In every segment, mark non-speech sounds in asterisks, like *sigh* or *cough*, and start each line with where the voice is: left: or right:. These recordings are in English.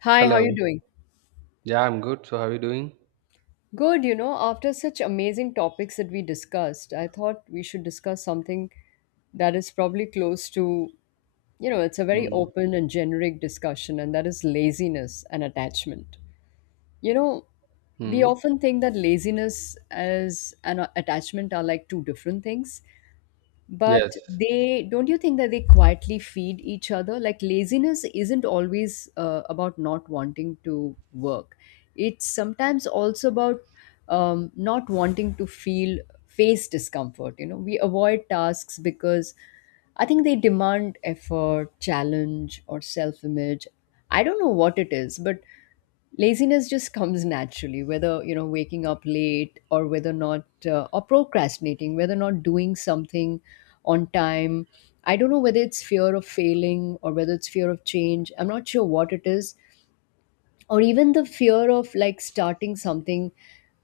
left: Hi, how you
right: Hello.
left: doing?
right: Yeah, I'm good. So, how are you doing?
left: Good, you know, after such amazing topics that we discussed, I thought we should discuss something that is probably close to, it's a very
right: Mm.
left: open and generic discussion, and that is laziness and attachment. You know, we
right: Mm.
left: often think that laziness as an attachment are like two different things,
right: Yes.
left: but they don't. You think that they quietly feed each other? Like laziness isn't always about not wanting to work, it's sometimes also about not wanting to feel, face discomfort. You know, we avoid tasks because I think they demand effort, challenge, or self image. I don't know what it is, but laziness just comes naturally, whether waking up late, or whether not, or procrastinating, whether not doing something on time. I don't know whether it's fear of failing or whether it's fear of change. I'm not sure what it is, or even the fear of like starting something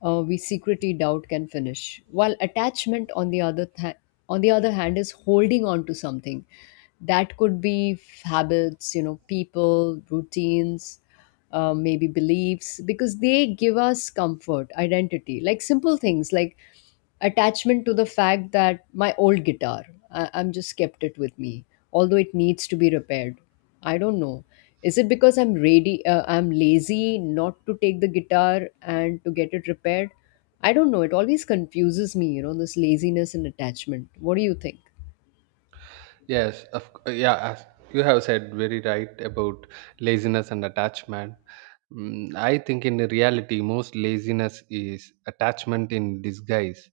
left: we secretly doubt can finish. While attachment, on the other hand, is holding on to something that could be habits, you know, people, routines, maybe beliefs, because they give us comfort, identity. Like simple things like attachment to the fact that my old guitar, I'm just kept it with me although it needs to be repaired. I don't know, is it because I'm ready, I'm lazy not to take the guitar and to get it repaired? I don't know, it always confuses me, you know, this laziness and attachment. What do you think?
right: Yes. Yeah. As you have said very right about laziness and attachment. I think in the reality, most laziness is attachment in disguise.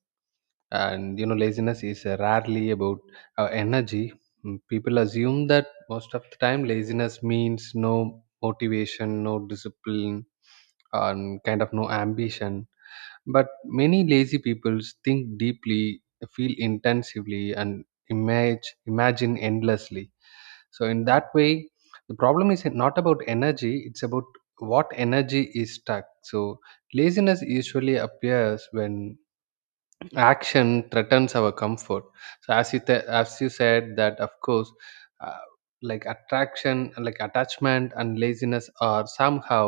right: And, you know, laziness is rarely about energy. People assume that most of the time laziness means no motivation, no discipline, and kind of no ambition. But many lazy people think deeply, feel intensively, and image imagine endlessly. So in that way, the problem is not about energy; it's about what energy is stuck. So laziness usually appears when action threatens our comfort, so as you said, that of course, uh, like attraction like attachment and laziness are somehow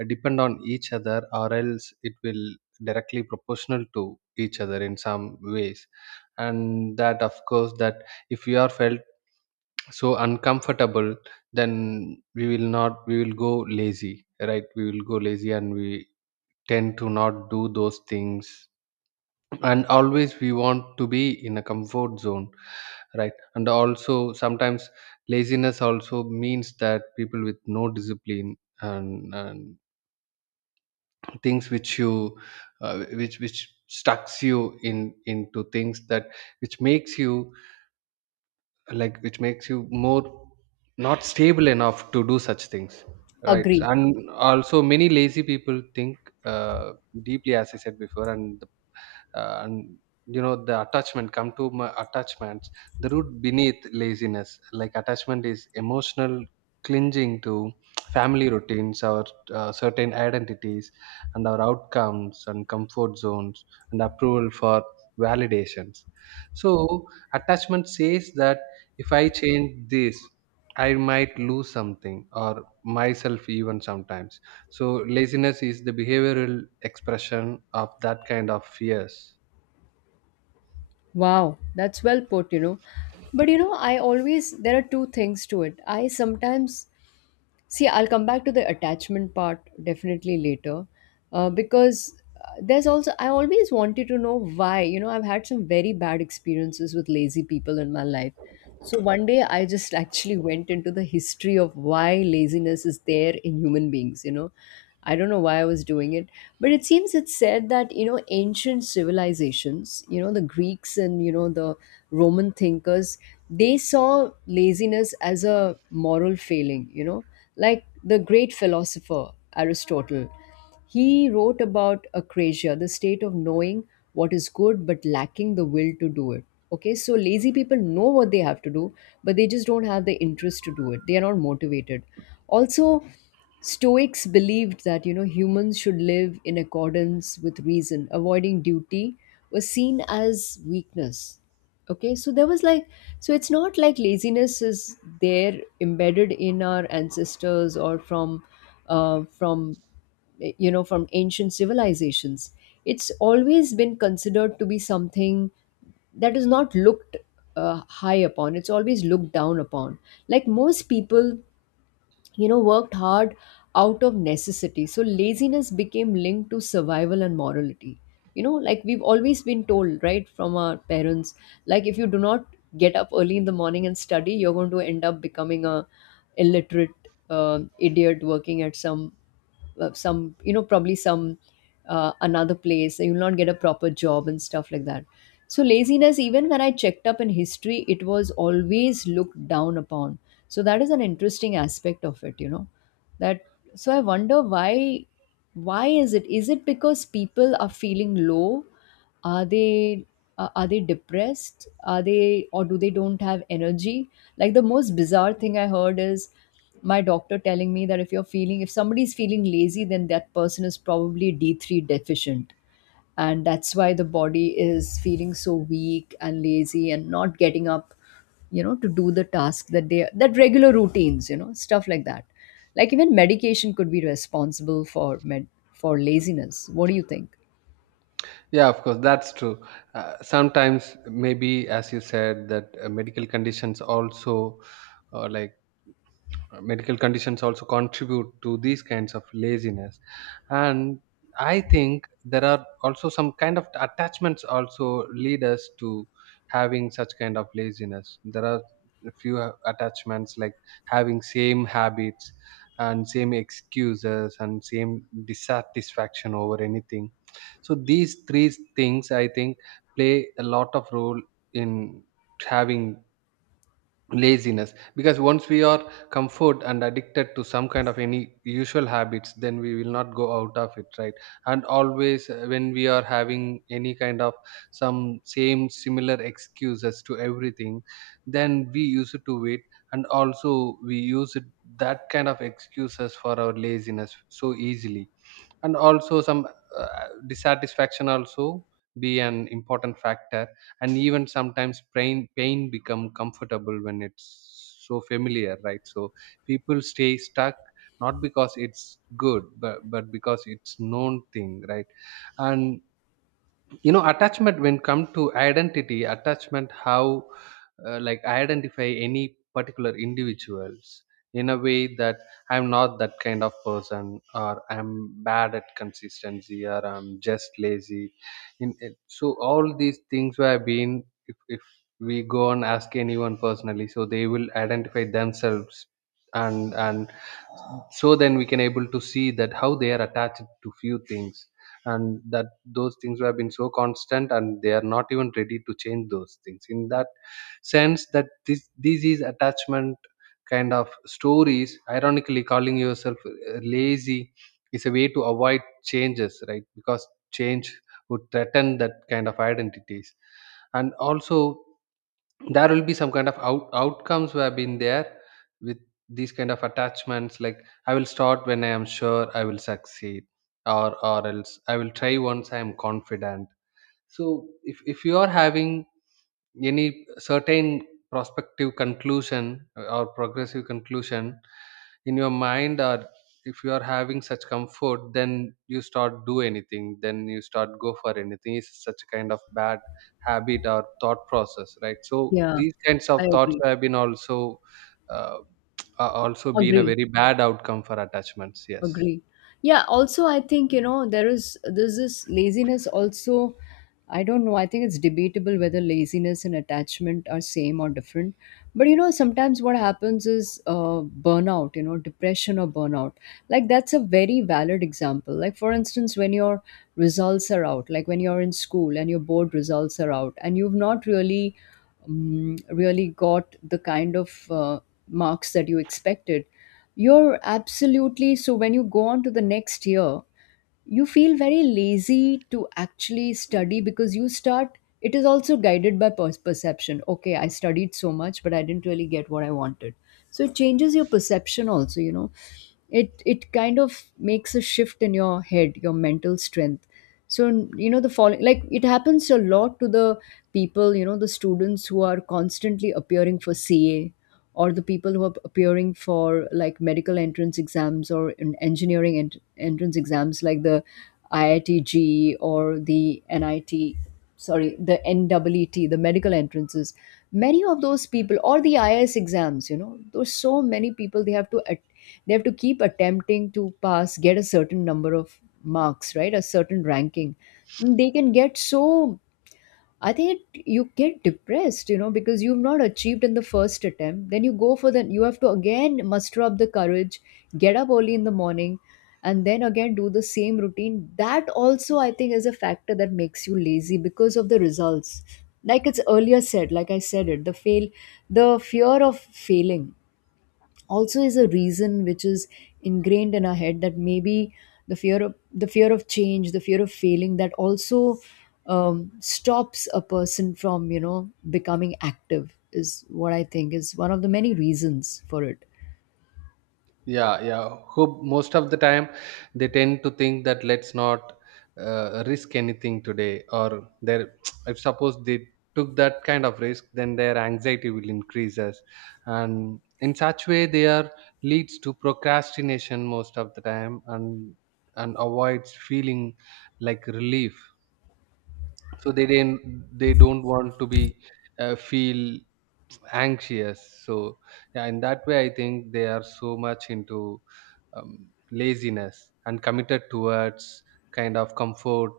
right: depend on each other, or else it will directly proportional to each other in some ways. And that of course, that if we are felt so uncomfortable, then we will not we will go lazy, right? We will go lazy and we tend to not do those things, and always we want to be in a comfort zone, right? And also sometimes laziness also means that people with no discipline, and things which you which stucks you in into things that, which makes you, which makes you more not stable enough to do such things, right?
left: Agree.
right: And also many lazy people think uh, deeply, as I said before. And the and you know, the attachment come to my attachments. The root beneath laziness, like attachment, is emotional clinging to family routines, our certain identities, and our outcomes and comfort zones, and approval for validations. So attachment says that if I change this, I might lose something or myself even sometimes. So laziness is the behavioral expression of that kind of fears.
left: Wow, that's well put, you know. But you know, I always, there are two things to it. I sometimes, see, I'll come back to the attachment part definitely later, because there's also, I always wanted to know why. You know, I've had some very bad experiences with lazy people in my life. So one day I just actually went into the history of why laziness is there in human beings, you know. I don't know why I was doing it, but it seems it's said that, you know, ancient civilizations, you know, the Greeks, and you know, the Roman thinkers, they saw laziness as a moral failing, you know. Like the great philosopher Aristotle, he wrote about acrasia, the state of knowing what is good but lacking the will to do it. Okay, so lazy people know what they have to do, but they just don't have the interest to do it. They are not motivated. Also, Stoics believed that, you know, humans should live in accordance with reason. Avoiding duty was seen as weakness. Okay, so there was like, so it's not like laziness is there embedded in our ancestors or from uh, from you know, from ancient civilizations. It's always been considered to be something that is not looked high upon. It's always looked down upon. Like most people, you know, worked hard out of necessity, so laziness became linked to survival and morality. You know, like we've always been told right from our parents, like, if you do not get up early in the morning and study, you're going to end up becoming a illiterate idiot working at some some, you know, probably some another place, so you'll not get a proper job and stuff like that. So laziness, even when I checked up in history, it was always looked down upon. So that is an interesting aspect of it, you know, that, so I wonder why. Why is it? Is it because people are feeling low? Are they, are they depressed? Are they, or do they don't have energy? Like the most bizarre thing I heard is my doctor telling me that if you're feeling, if somebody's feeling lazy, then that person is probably D3 deficient, and that's why the body is feeling so weak and lazy and not getting up, you know, to do the task that they, that regular routines, you know, stuff like that. Like even medication could be responsible for med, for laziness. What do you think?
right: Yeah, of course, that's true. Sometimes, maybe as you said, that medical conditions also, uh, like medical conditions also contribute to these kinds of laziness. And I think there are also some kind of attachments also lead us to having such kind of laziness. There are a few attachments like having same habits, and same excuses, and same dissatisfaction over anything. So these three things, I think, play a lot of role in having laziness, because once we are comfort and addicted to some kind of any usual habits, then we will not go out of it, right? And always, when we are having any kind of some same similar excuses to everything, then we use it to it. And also we use it, that kind of excuses for our laziness so easily. And also some uh, dissatisfaction also be an important factor. And even sometimes pain become comfortable when it's so familiar, right? So people stay stuck not because it's good, but because it's known thing, right? And you know, attachment when come to identity attachment, how like identify any particular individuals in a way that, I'm not that kind of person, or I'm bad at consistency, or I'm just lazy in it. So all these things where I've been, if we go and ask anyone personally, so they will identify themselves. And so then we can able to see that how they are attached to few things, and that those things have been so constant and they are not even ready to change those things in that sense. That this is attachment kind of stories. Ironically, calling yourself lazy is a way to avoid changes, right? Because change would threaten that kind of identities. And also there will be some kind of outcomes we have been there with these kind of attachments, like I will start when I am sure I will succeed, or else I will try once I am confident. So if you are having any certain prospective conclusion, or progressive conclusion in your mind, or if you are having such comfort, then you start do anything, then you start go for anything. It's such a kind of bad habit or thought process, right? So
left: Yeah.
right: these kinds of
left: I
right: thoughts
left: agree.
right: have been also uh, *tsk* also been a
left: Agree,
right: very bad outcome for attachments, yes.
left: agree. Yeah, also I think, you know, there's this laziness also. I don't know, I think it's debatable whether laziness and attachment are same or different. But you know, sometimes what happens is burnout, you know, depression or burnout. Like that's a very valid example. Like for instance, when your results are out, like when you're in school and your board results are out and you've not really really got the kind of marks that you expected, you're absolutely, so when you go on to the next year, you feel very lazy to actually study because you start, it is also guided by perception. Okay, I studied so much, but I didn't really get what I wanted. So it changes your perception also, you know, it kind of makes a shift in your head, your mental strength. So, you know, the following, like it happens a lot to the people, you know, the students who are constantly appearing for CA, or the people who are appearing for like medical entrance exams or in engineering entrance exams, like the IITG or the NIT, sorry, the NWET, the medical entrances. Many of those people, or the IS exams, you know, there's so many people they have to attend, they have to keep attempting to pass, get a certain number of marks, right? A certain ranking. They can get, so, I think it, you get depressed, you know, because you've not achieved in the first attempt. Then you go for the, you have to again muster up the courage, get up early in the morning, and then again do the same routine. That also, I think, is a factor that makes you lazy because of the results. Like it's earlier said, like I said it, the fear of failing also is a reason which is ingrained in our head that maybe the fear of change, the fear of failing, that also stops a person from, you know, becoming active, is what I think is one of the many reasons for it.
right: Yeah, who most of the time, they tend to think that, let's not risk anything today. Or their *tsk* if suppose they took that kind of risk, then their anxiety will increases. And in such way they are leads to procrastination most of the time, and avoids feeling like relief. So they don't want to be feel anxious. So yeah, in that way I think they are so much into laziness, and committed towards kind of comfort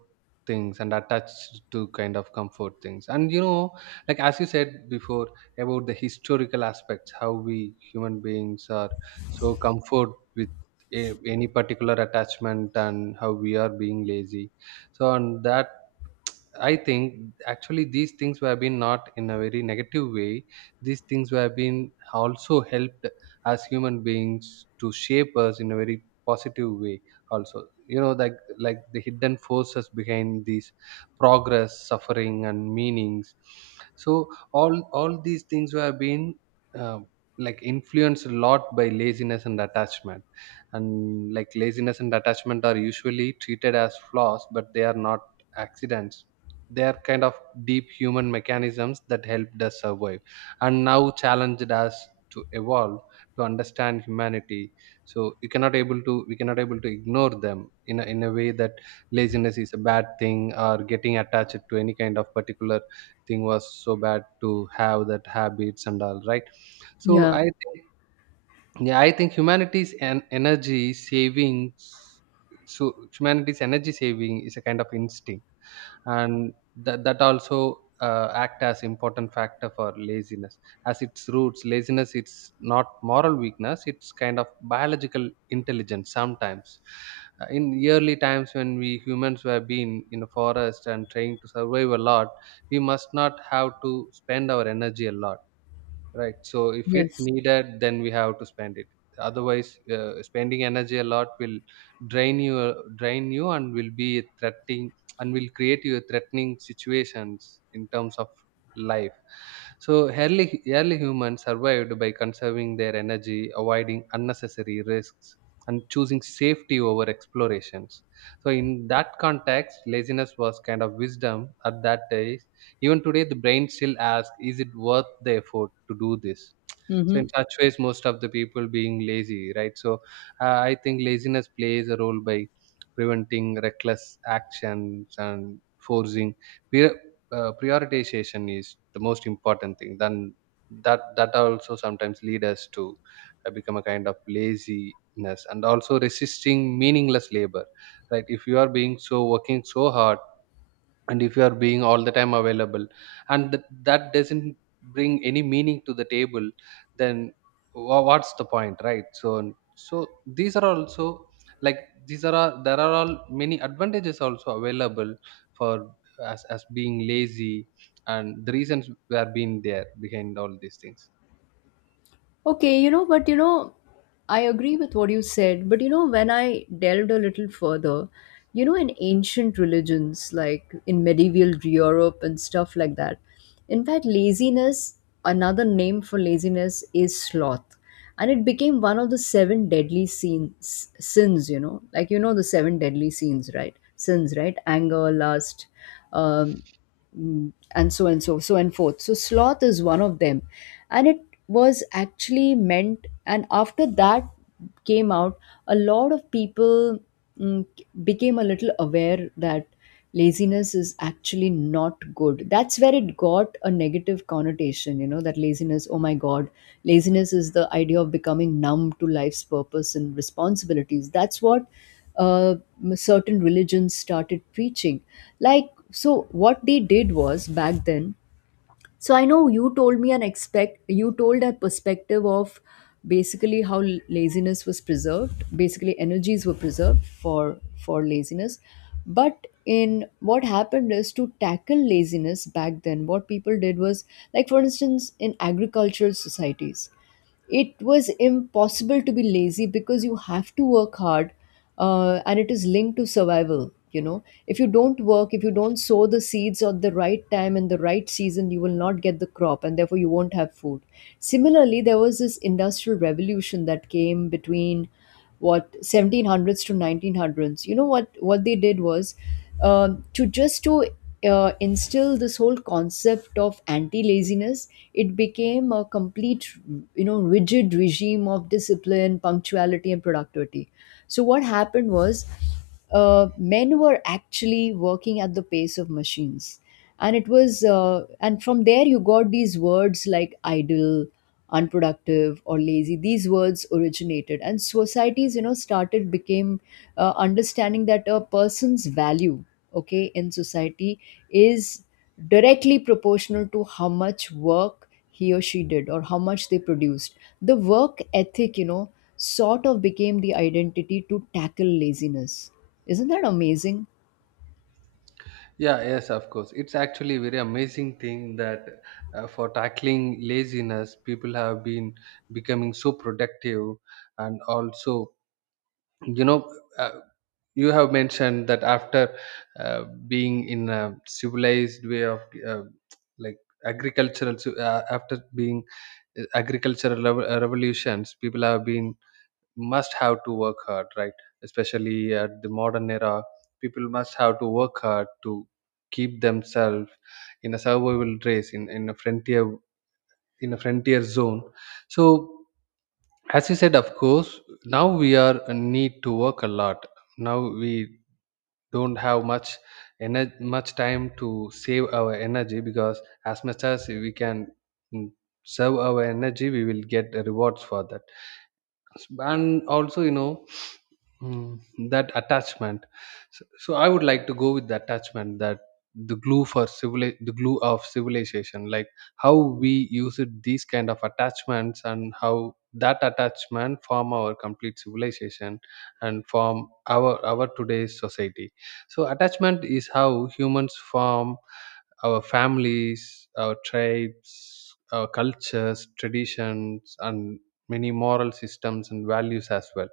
right: things, and attached to kind of comfort things. And you know, like as you said before about the historical aspects, how we human beings are so comfort with any particular attachment, and how we are being lazy. So on that, I think actually these things were been not in a very negative way. These things were been also helped as human beings to shape us in a very positive way. Also, you know, like the hidden forces behind these progress, suffering, and meanings. So all these things were been uh, like influenced a lot by laziness and attachment. And like laziness and attachment are usually treated as flaws, but they are not accidents. They are kind of deep human mechanisms that helped us survive and now challenged us to evolve, to understand humanity. So you cannot able to we cannot able to ignore them in in a way that laziness is a bad thing, or getting attached to any kind of particular thing was so bad to have that habits and all, right? So
left: Yeah.
right: I think, yeah, I think humanity's and energy savings, so humanity's energy saving is a kind of instinct. And that also act as important factor for laziness. As its roots, laziness, it's not moral weakness, it's kind of biological intelligence sometimes. In early times when we humans were being in a forest and trying to survive a lot, we must not have to spend our energy a lot, right? So if it
left: Yes.
right: needed, then we have to spend it. Otherwise, spending energy a lot will drain you, and will be threatening, and will create you threatening situations in terms of life. So early humans survived by conserving their energy, avoiding unnecessary risks, and choosing safety over explorations. So in that context, laziness was kind of wisdom at that day. Even today, the brain still asks, is it worth the effort to do this? So
left: Mm-hmm.
right: in such ways, most of the people being lazy, right? So I think laziness plays a role by preventing reckless actions, and forcing prior- prioritization is the most important thing. Then that also sometimes lead us to become a kind of laziness, and also resisting meaningless labor, right? If you are being so working so hard, and if you are being all the time available, and that doesn't bring any meaning to the table, then what's the point, right? So so these are also, like, these are there are all many advantages also available for, as being lazy, and the reasons were being there behind all these things.
left: Okay, you know, but you know, I agree with what you said, but you know, when I delved a little further, you know, in ancient religions, like in medieval Europe and stuff like that, in fact, laziness, another name for laziness is sloth. And it became one of the seven deadly sins, sins, you know, like, you know, the seven deadly sins, right? Sins, right? Anger, lust, um, and so, so and forth. So, sloth is one of them. And it was actually meant, and after that came out, a lot of people mm, became a little aware that laziness is actually not good. That's where it got a negative connotation, you know, that laziness, oh my god, laziness is the idea of becoming numb to life's purpose and responsibilities. That's what uh, certain religions started preaching. Like, so what they did was back then, so I know you told me an expect, you told a perspective of basically how laziness was preserved, basically energies were preserved for laziness. But in what happened is to tackle laziness back then, what people did was, like for instance, in agricultural societies it was impossible to be lazy because you have to work hard, and it is linked to survival. You know, if you don't work, if you don't sow the seeds at the right time in the right season, you will not get the crop, and therefore you won't have food. Similarly, there was this industrial revolution that came between what, 1700s to 1900s. You know, what they did was to just to instill this whole concept of anti-laziness. It became a complete, you know, rigid regime of discipline, punctuality, and productivity. So what happened was men were actually working at the pace of machines. And it was and from there you got these words like idle, unproductive, or lazy. These words originated, and societies, you know, started became understanding that a person's value, okay, in society, is directly proportional to how much work he or she did or how much they produced. The work ethic, you know, sort of became the identity to tackle laziness. Isn't that amazing?
right: Yeah, yes of course, it's actually a very amazing thing that for tackling laziness, people have been becoming so productive. And also, you know, uh, you have mentioned that after being in a civilized way of uh, like after being revolutions, people have been must have to work hard, right? Especially at the modern era, people must have to work hard to keep themselves in a survival race, in a frontier, in a frontier zone. So as you said, of course, now we are need to work a lot. Now we don't have much energy, much time to save our energy, because as much as we can, mm, serve our energy, we will get rewards for that. And also you know, mm, that attachment. So I would like to go with the attachment, that the glue for civil the glue of civilization, like how we use it these kind of attachments, and how that attachment form our complete civilization, and form our today's society. So attachment is how humans form our families, our tribes, our cultures, traditions, and many moral systems and values as well.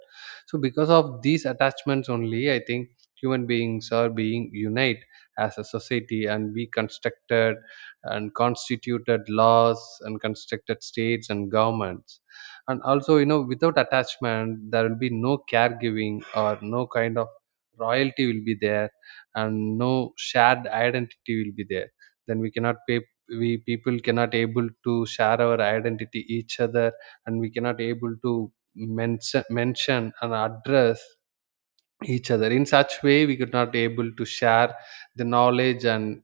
right: So because of these attachments only, I think human beings are being unite as a society, and we constructed and constituted laws, and constructed states and governments. And also, you know, without attachment, there will be no caregiving or no kind of royalty will be there, and no shared identity will be there. Then we cannot pay we people cannot able to share our identity each other, and we cannot able to mention and address each other in such way. We could not able to share the knowledge and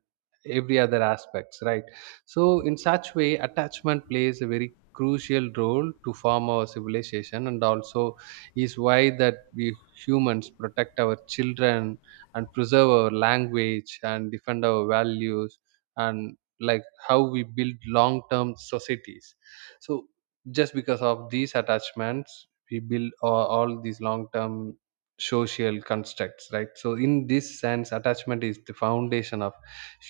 right: every other aspects, right? So in such way, attachment plays a very crucial role to form our civilization, and also is why that we humans protect our children and preserve our language and defend our values and like how we build long term societies. So just because of these attachments we build all these long term social constructs, right? So in this sense, attachment is the foundation of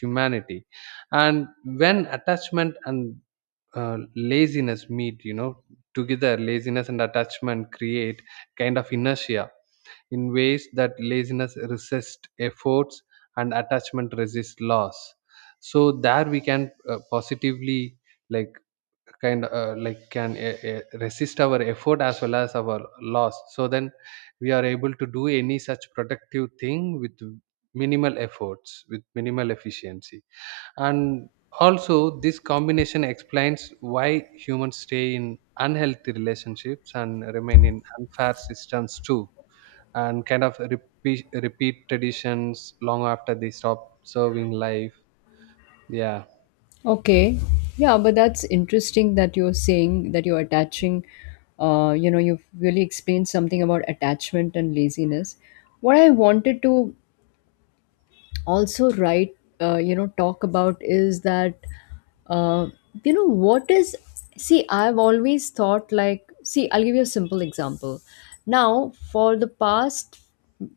right: humanity. And when attachment and laziness meet, you know, together laziness and attachment create kind of inertia, in ways that laziness resists efforts and attachment resists loss. So there we can positively, like, kind like can resist our effort as well as our loss. So then we are able to do any such productive thing with minimal efforts, with minimal efficiency. And also, this combination explains why humans stay in unhealthy relationships and remain in unfair systems too, and kind of repeat traditions long after they stop serving life. Yeah.
left: Okay. Yeah, but that's interesting that you're saying that you're attaching, you know, you've really explained something about attachment and laziness. What I wanted to also right talk about is that uh, you know what is see, I've always thought, like, see, I'll give you a simple example. Now, for the past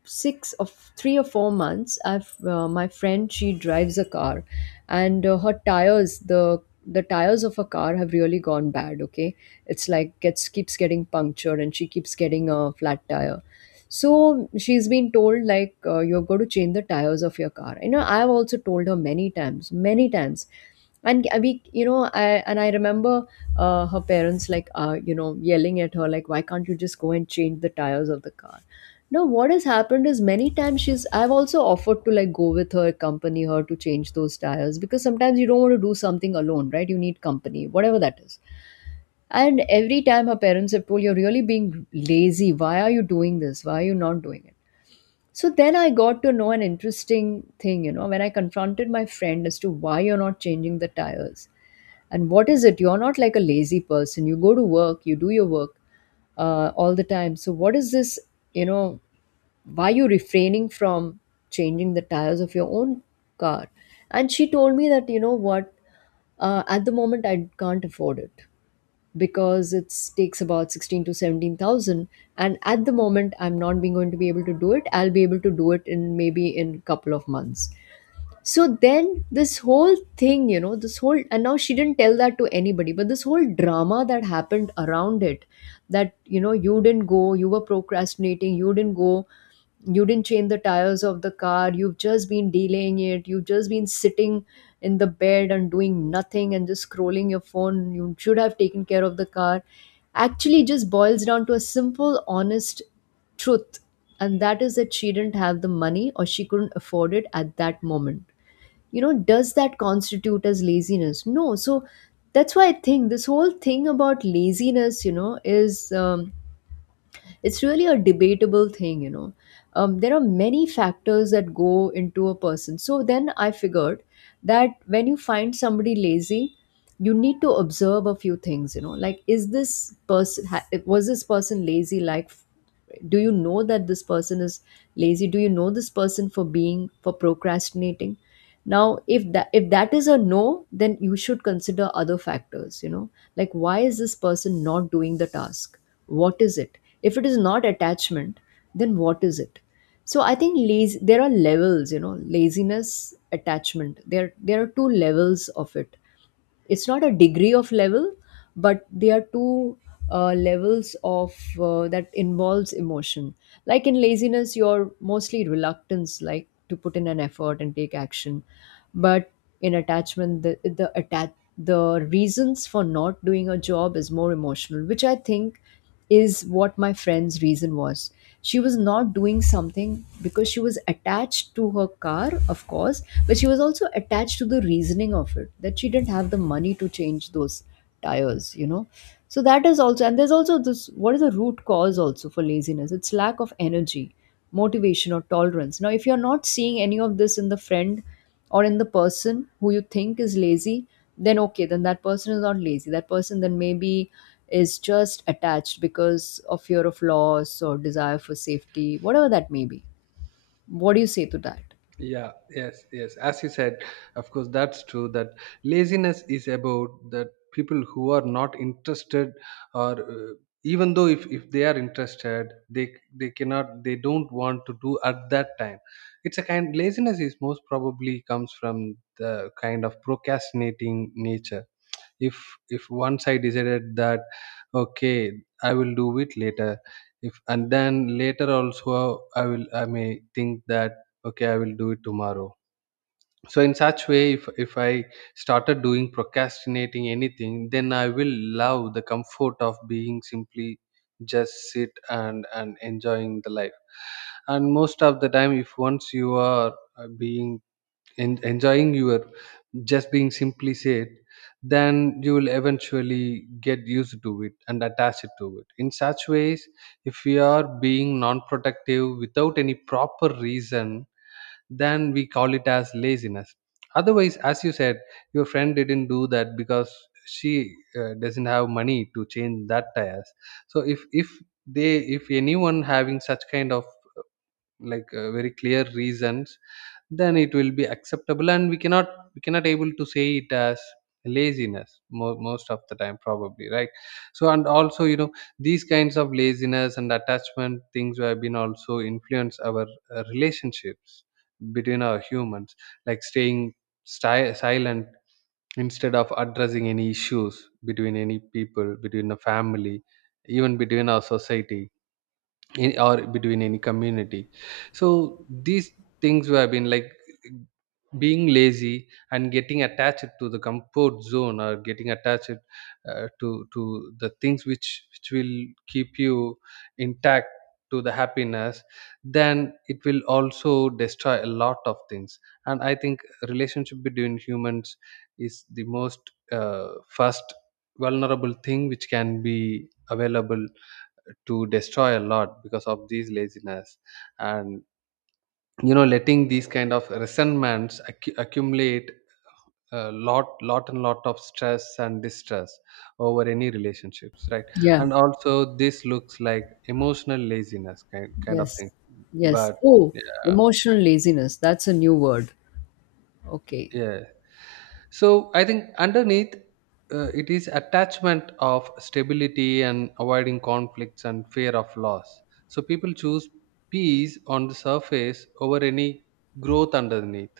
left: six of 3 or 4 months, I've my friend, she drives a car, and her tires, the tires of her car have really gone bad. Okay, it's like gets keeps getting punctured and she keeps getting a flat tire. So she's been told, like, you're going to change the tires of your car. You know, I've also told her many times, many times. And we, you know, I remember her parents like, yelling at her like, why can't you just go and change the tires of the car? Now, what has happened is, many times she's. I've also offered to, like, go with her, accompany her to change those tires, because sometimes you don't want to do something alone, right? You need company, whatever that is. And every time her parents have told, you're really being lazy. Why are you doing this? Why are you not doing it? So then I got to know an interesting thing, you know, when I confronted my friend as to why you're not changing the tires and what is it. You're not like a lazy person. You go to work, you do your work all the time. So what is this, you know, why you refraining from changing the tires of your own car? And she told me that, you know what, at the moment I can't afford it because it takes about 16 to 17,000, and at the moment I'm not being going to be able to do it. I'll be able to do it in maybe in couple of months. So then this whole thing, you know, this whole, and now she didn't tell that to anybody, but this whole drama that happened around it, that, you know, you didn't go, you were procrastinating, you didn't go, you didn't change the tires of the car, you've just been delaying it, you've just been sitting in the bed and doing nothing and just scrolling your phone, you should have taken care of the car, actually just boils down to a simple, honest truth, and that is that she didn't have the money, or she couldn't afford it at that moment. You know, does that constitute as laziness? No. So that's why I think this whole thing about laziness, you know is it's really a debatable thing, there are many factors that go into a person. So then I figured that when you find somebody lazy, you need to observe a few things, you know, like, is this person was this person lazy? Like, do you know that this person is lazy? Do you know this person for being, for procrastinating? Now, if that is a no, then you should consider other factors, you know, like, why is this person not doing the task? What is it? If it is not attachment, then what is it? So I think lazy there are levels, you know. Laziness, attachment, there are two levels of it. It's not a degree of level, but there are two levels of that involves emotion. Like, in laziness, you're mostly reluctance, like, to put in an effort and take action. But in attachment, the reasons for not doing a job is more emotional, which I think is what my friend's reason was. She was not doing something because she was attached to her car, of course, but she was also attached to the reasoning of it, that she didn't have the money to change those tires, you know. So that is also, and there's also this, what is the root cause also for laziness? It's lack of energy, motivation, or tolerance. Now, if you're not seeing any of this in the friend or in the person who you think is lazy, then, okay, then that person is not lazy. That person then maybe is just attached because of fear of loss or desire for safety, whatever that may be. What do you say to that?
right: Yeah, yes, as you said, of course that's true, that laziness is about that people who are not interested, or even though if they are interested, they don't want to do at that time. It's a kind, laziness is most probably comes from the kind of procrastinating nature. If if once I decided that, okay, I will do it later, if and then later also I may think that, okay, I will do it tomorrow. So in such way, if I started doing procrastinating anything, then I will love the comfort of being simply just sit and enjoying the life. And most of the time, if once you are being enjoying your just being simply said, then you will eventually get used to it and attach it to it. In such ways, if we are being non productive without any proper reason, then we call it as laziness. Otherwise, as you said, your friend didn't do that because she doesn't have money to change that tires. So if anyone having such kind of like very clear reasons, then it will be acceptable and we cannot, we cannot able to say it as laziness most of the time probably, right? So and also, you know, these kinds of laziness and attachment things have been also influence our relationships between our humans, like staying silent instead of addressing any issues between any people, between the family, even between our society in, or between any community. So these things were been like being lazy and getting attached to the comfort zone, or getting attached to the things which will keep you intact to the happiness, then it will also destroy a lot of things. And I think relationship between humans is the most first vulnerable thing which can be available to destroy a lot because of these laziness. And, you know, letting these kind of resentments accumulate a lot, lot and lot of stress and distress over any relationships, right?
left: Yeah,
right: And also this looks like emotional laziness kind of thing,
left: yes, yes.
right: but
left: Oh,
right: yeah.
left: emotional laziness. That's a new word. Okay.
right: Yeah. So I think underneath it is attachment of stability and avoiding conflicts and fear of loss. So people choose peace on the surface over any growth underneath.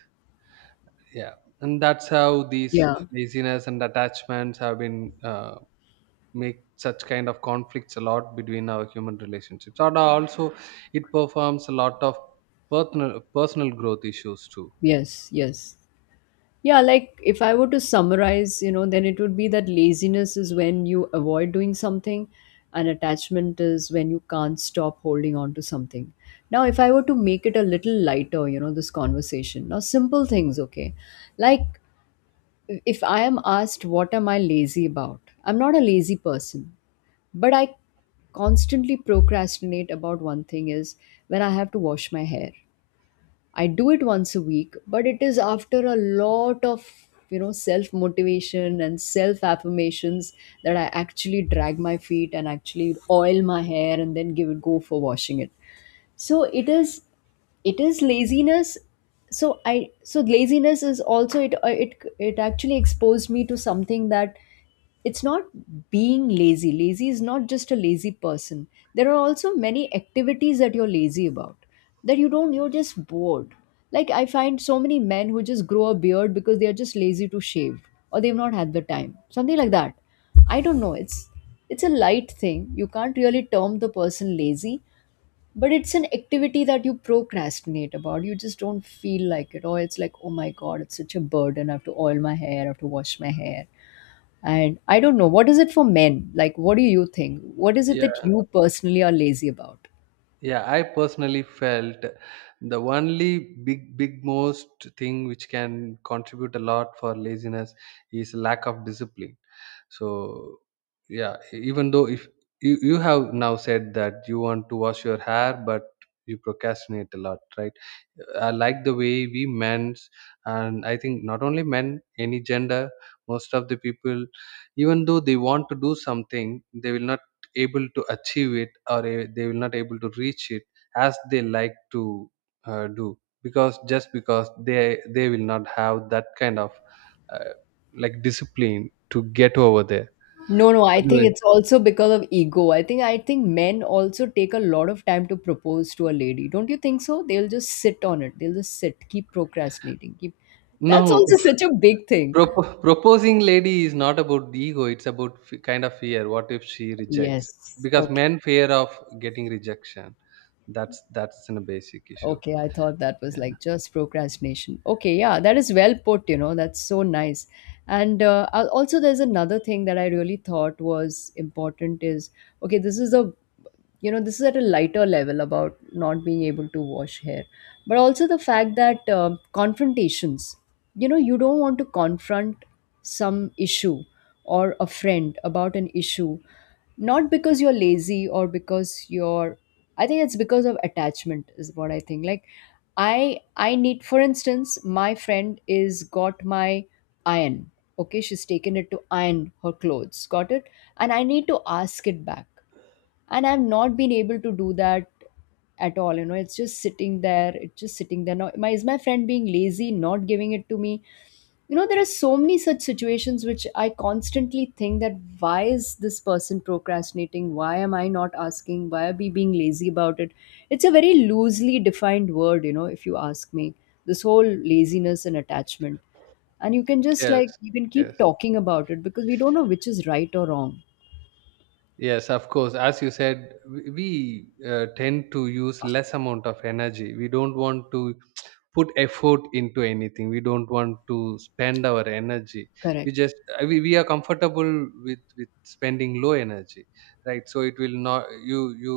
right: Yeah, and that's how these
left: Yeah,
right: laziness and attachments have been make such kind of conflicts a lot between our human relationships. And also, it performs a lot of personal growth issues too.
left: yes, yes. Yeah, like, if I were to summarize, you know, then it would be that laziness is when you avoid doing something, and attachment is when you can't stop holding on to something. Now, if I were to make it a little lighter, you know, this conversation, now simple things, okay? Like, if I am asked, what am I lazy about? I'm not a lazy person, but I constantly procrastinate about one thing is when I have to wash my hair. I do it once a week, but it is after a lot of, you know, self motivation and self affirmations, that I actually drag my feet and actually oil my hair and then give it go for washing it. So it is, it is laziness. So I so laziness is also, it actually exposed me to something, that it's not being lazy. Lazy is not just a lazy person. There are also many activities that you're lazy about, that you don't, you're just bored. Like, I find so many men who just grow a beard because they are just lazy to shave, or they've not had the time, something like that. I don't know, it's a light thing. You can't really term the person lazy, but it's an activity that you procrastinate about, you just don't feel like it, or it's like, oh my god, it's such a burden, I have to oil my hair, I have to wash my hair. And I don't know what is it for men, like, what do you think, what is it that
right: Yeah.
left: you personally are lazy about?
right: Yeah, I personally felt the only big most thing which can contribute a lot for laziness is lack of discipline. So, yeah, even though if you have now said that you want to wash your hair, but you procrastinate a lot, right? I like the way we men's, and I think not only men, any gender, most of the people, even though they want to do something, they will not able to achieve it, or they will not able to reach it as they like to do, because just because they will not have that kind of uh, like discipline to get over there.
left: No, no, I think
right: Otherwise,
left: it's also because of ego. I think, I think men also take a lot of time to propose to a lady, don't you think? So they'll just sit on it, they'll just sit, keep procrastinating, keep, that's
right: no,
left: also such a big thing.
right: proposing lady is not about the ego. It's about kind of fear. What if she rejects?
left: Yes.
right: Because
left: Okay.
right: men fear of getting rejection. That's a basic issue.
left: Okay, I thought that was
right: Yeah.
left: like just procrastination. Okay, yeah, that is well put, you know, that's so nice. And also, there's another thing that I really thought was important is, okay, this is a, you know, this is at a lighter level about not being able to wash hair, but also the fact that confrontations, you know, you don't want to confront some issue or a friend about an issue, not because you're lazy or because you're, I think it's because of attachment, is what I think. Like, I need, for instance, my friend is got my iron. Okay, she's taken it to iron her clothes. Got it? And I need to ask it back. And I've not been able to do that at all. You know, it's just sitting there. It's just sitting there. Now, my, is my friend being lazy, not giving it to me? You know, there are so many such situations which I constantly think, that why is this person procrastinating, why am I not asking, why are we being lazy about it? It's a very loosely defined word, you know, if you ask me. This whole laziness and attachment, and you can just,
right: Yes.
left: like, you can
right: Yes.
left: keep talking about it, because we don't know which is right or wrong.
right: Yes, of course. As you said, we tend to use less amount of energy. We don't want to put effort into anything. We don't want to spend our energy. We
left: Correct.
right: just we are comfortable with spending low energy, right? So it will not, you you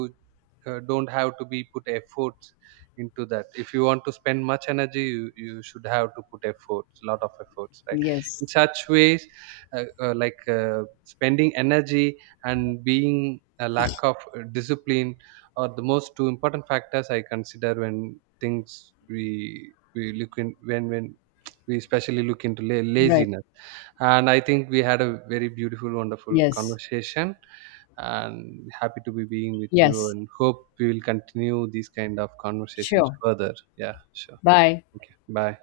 right: uh, don't have to be put efforts into that. If you want to spend much energy, you should have to put efforts, lot of efforts, right?
left: Yes.
right: In such ways, like spending energy and being a lack of discipline are the most two important factors I consider when things we look in, when we especially look into
left: Right.
right: laziness. And I think we had a very beautiful wonderful
left: Yes,
right: conversation, and happy to be being with you,
left: yes.
right: and hope we will continue these kind of conversations
left: Sure.
right: further. Yeah. Sure.
left: Bye.
right: Thank you. Bye.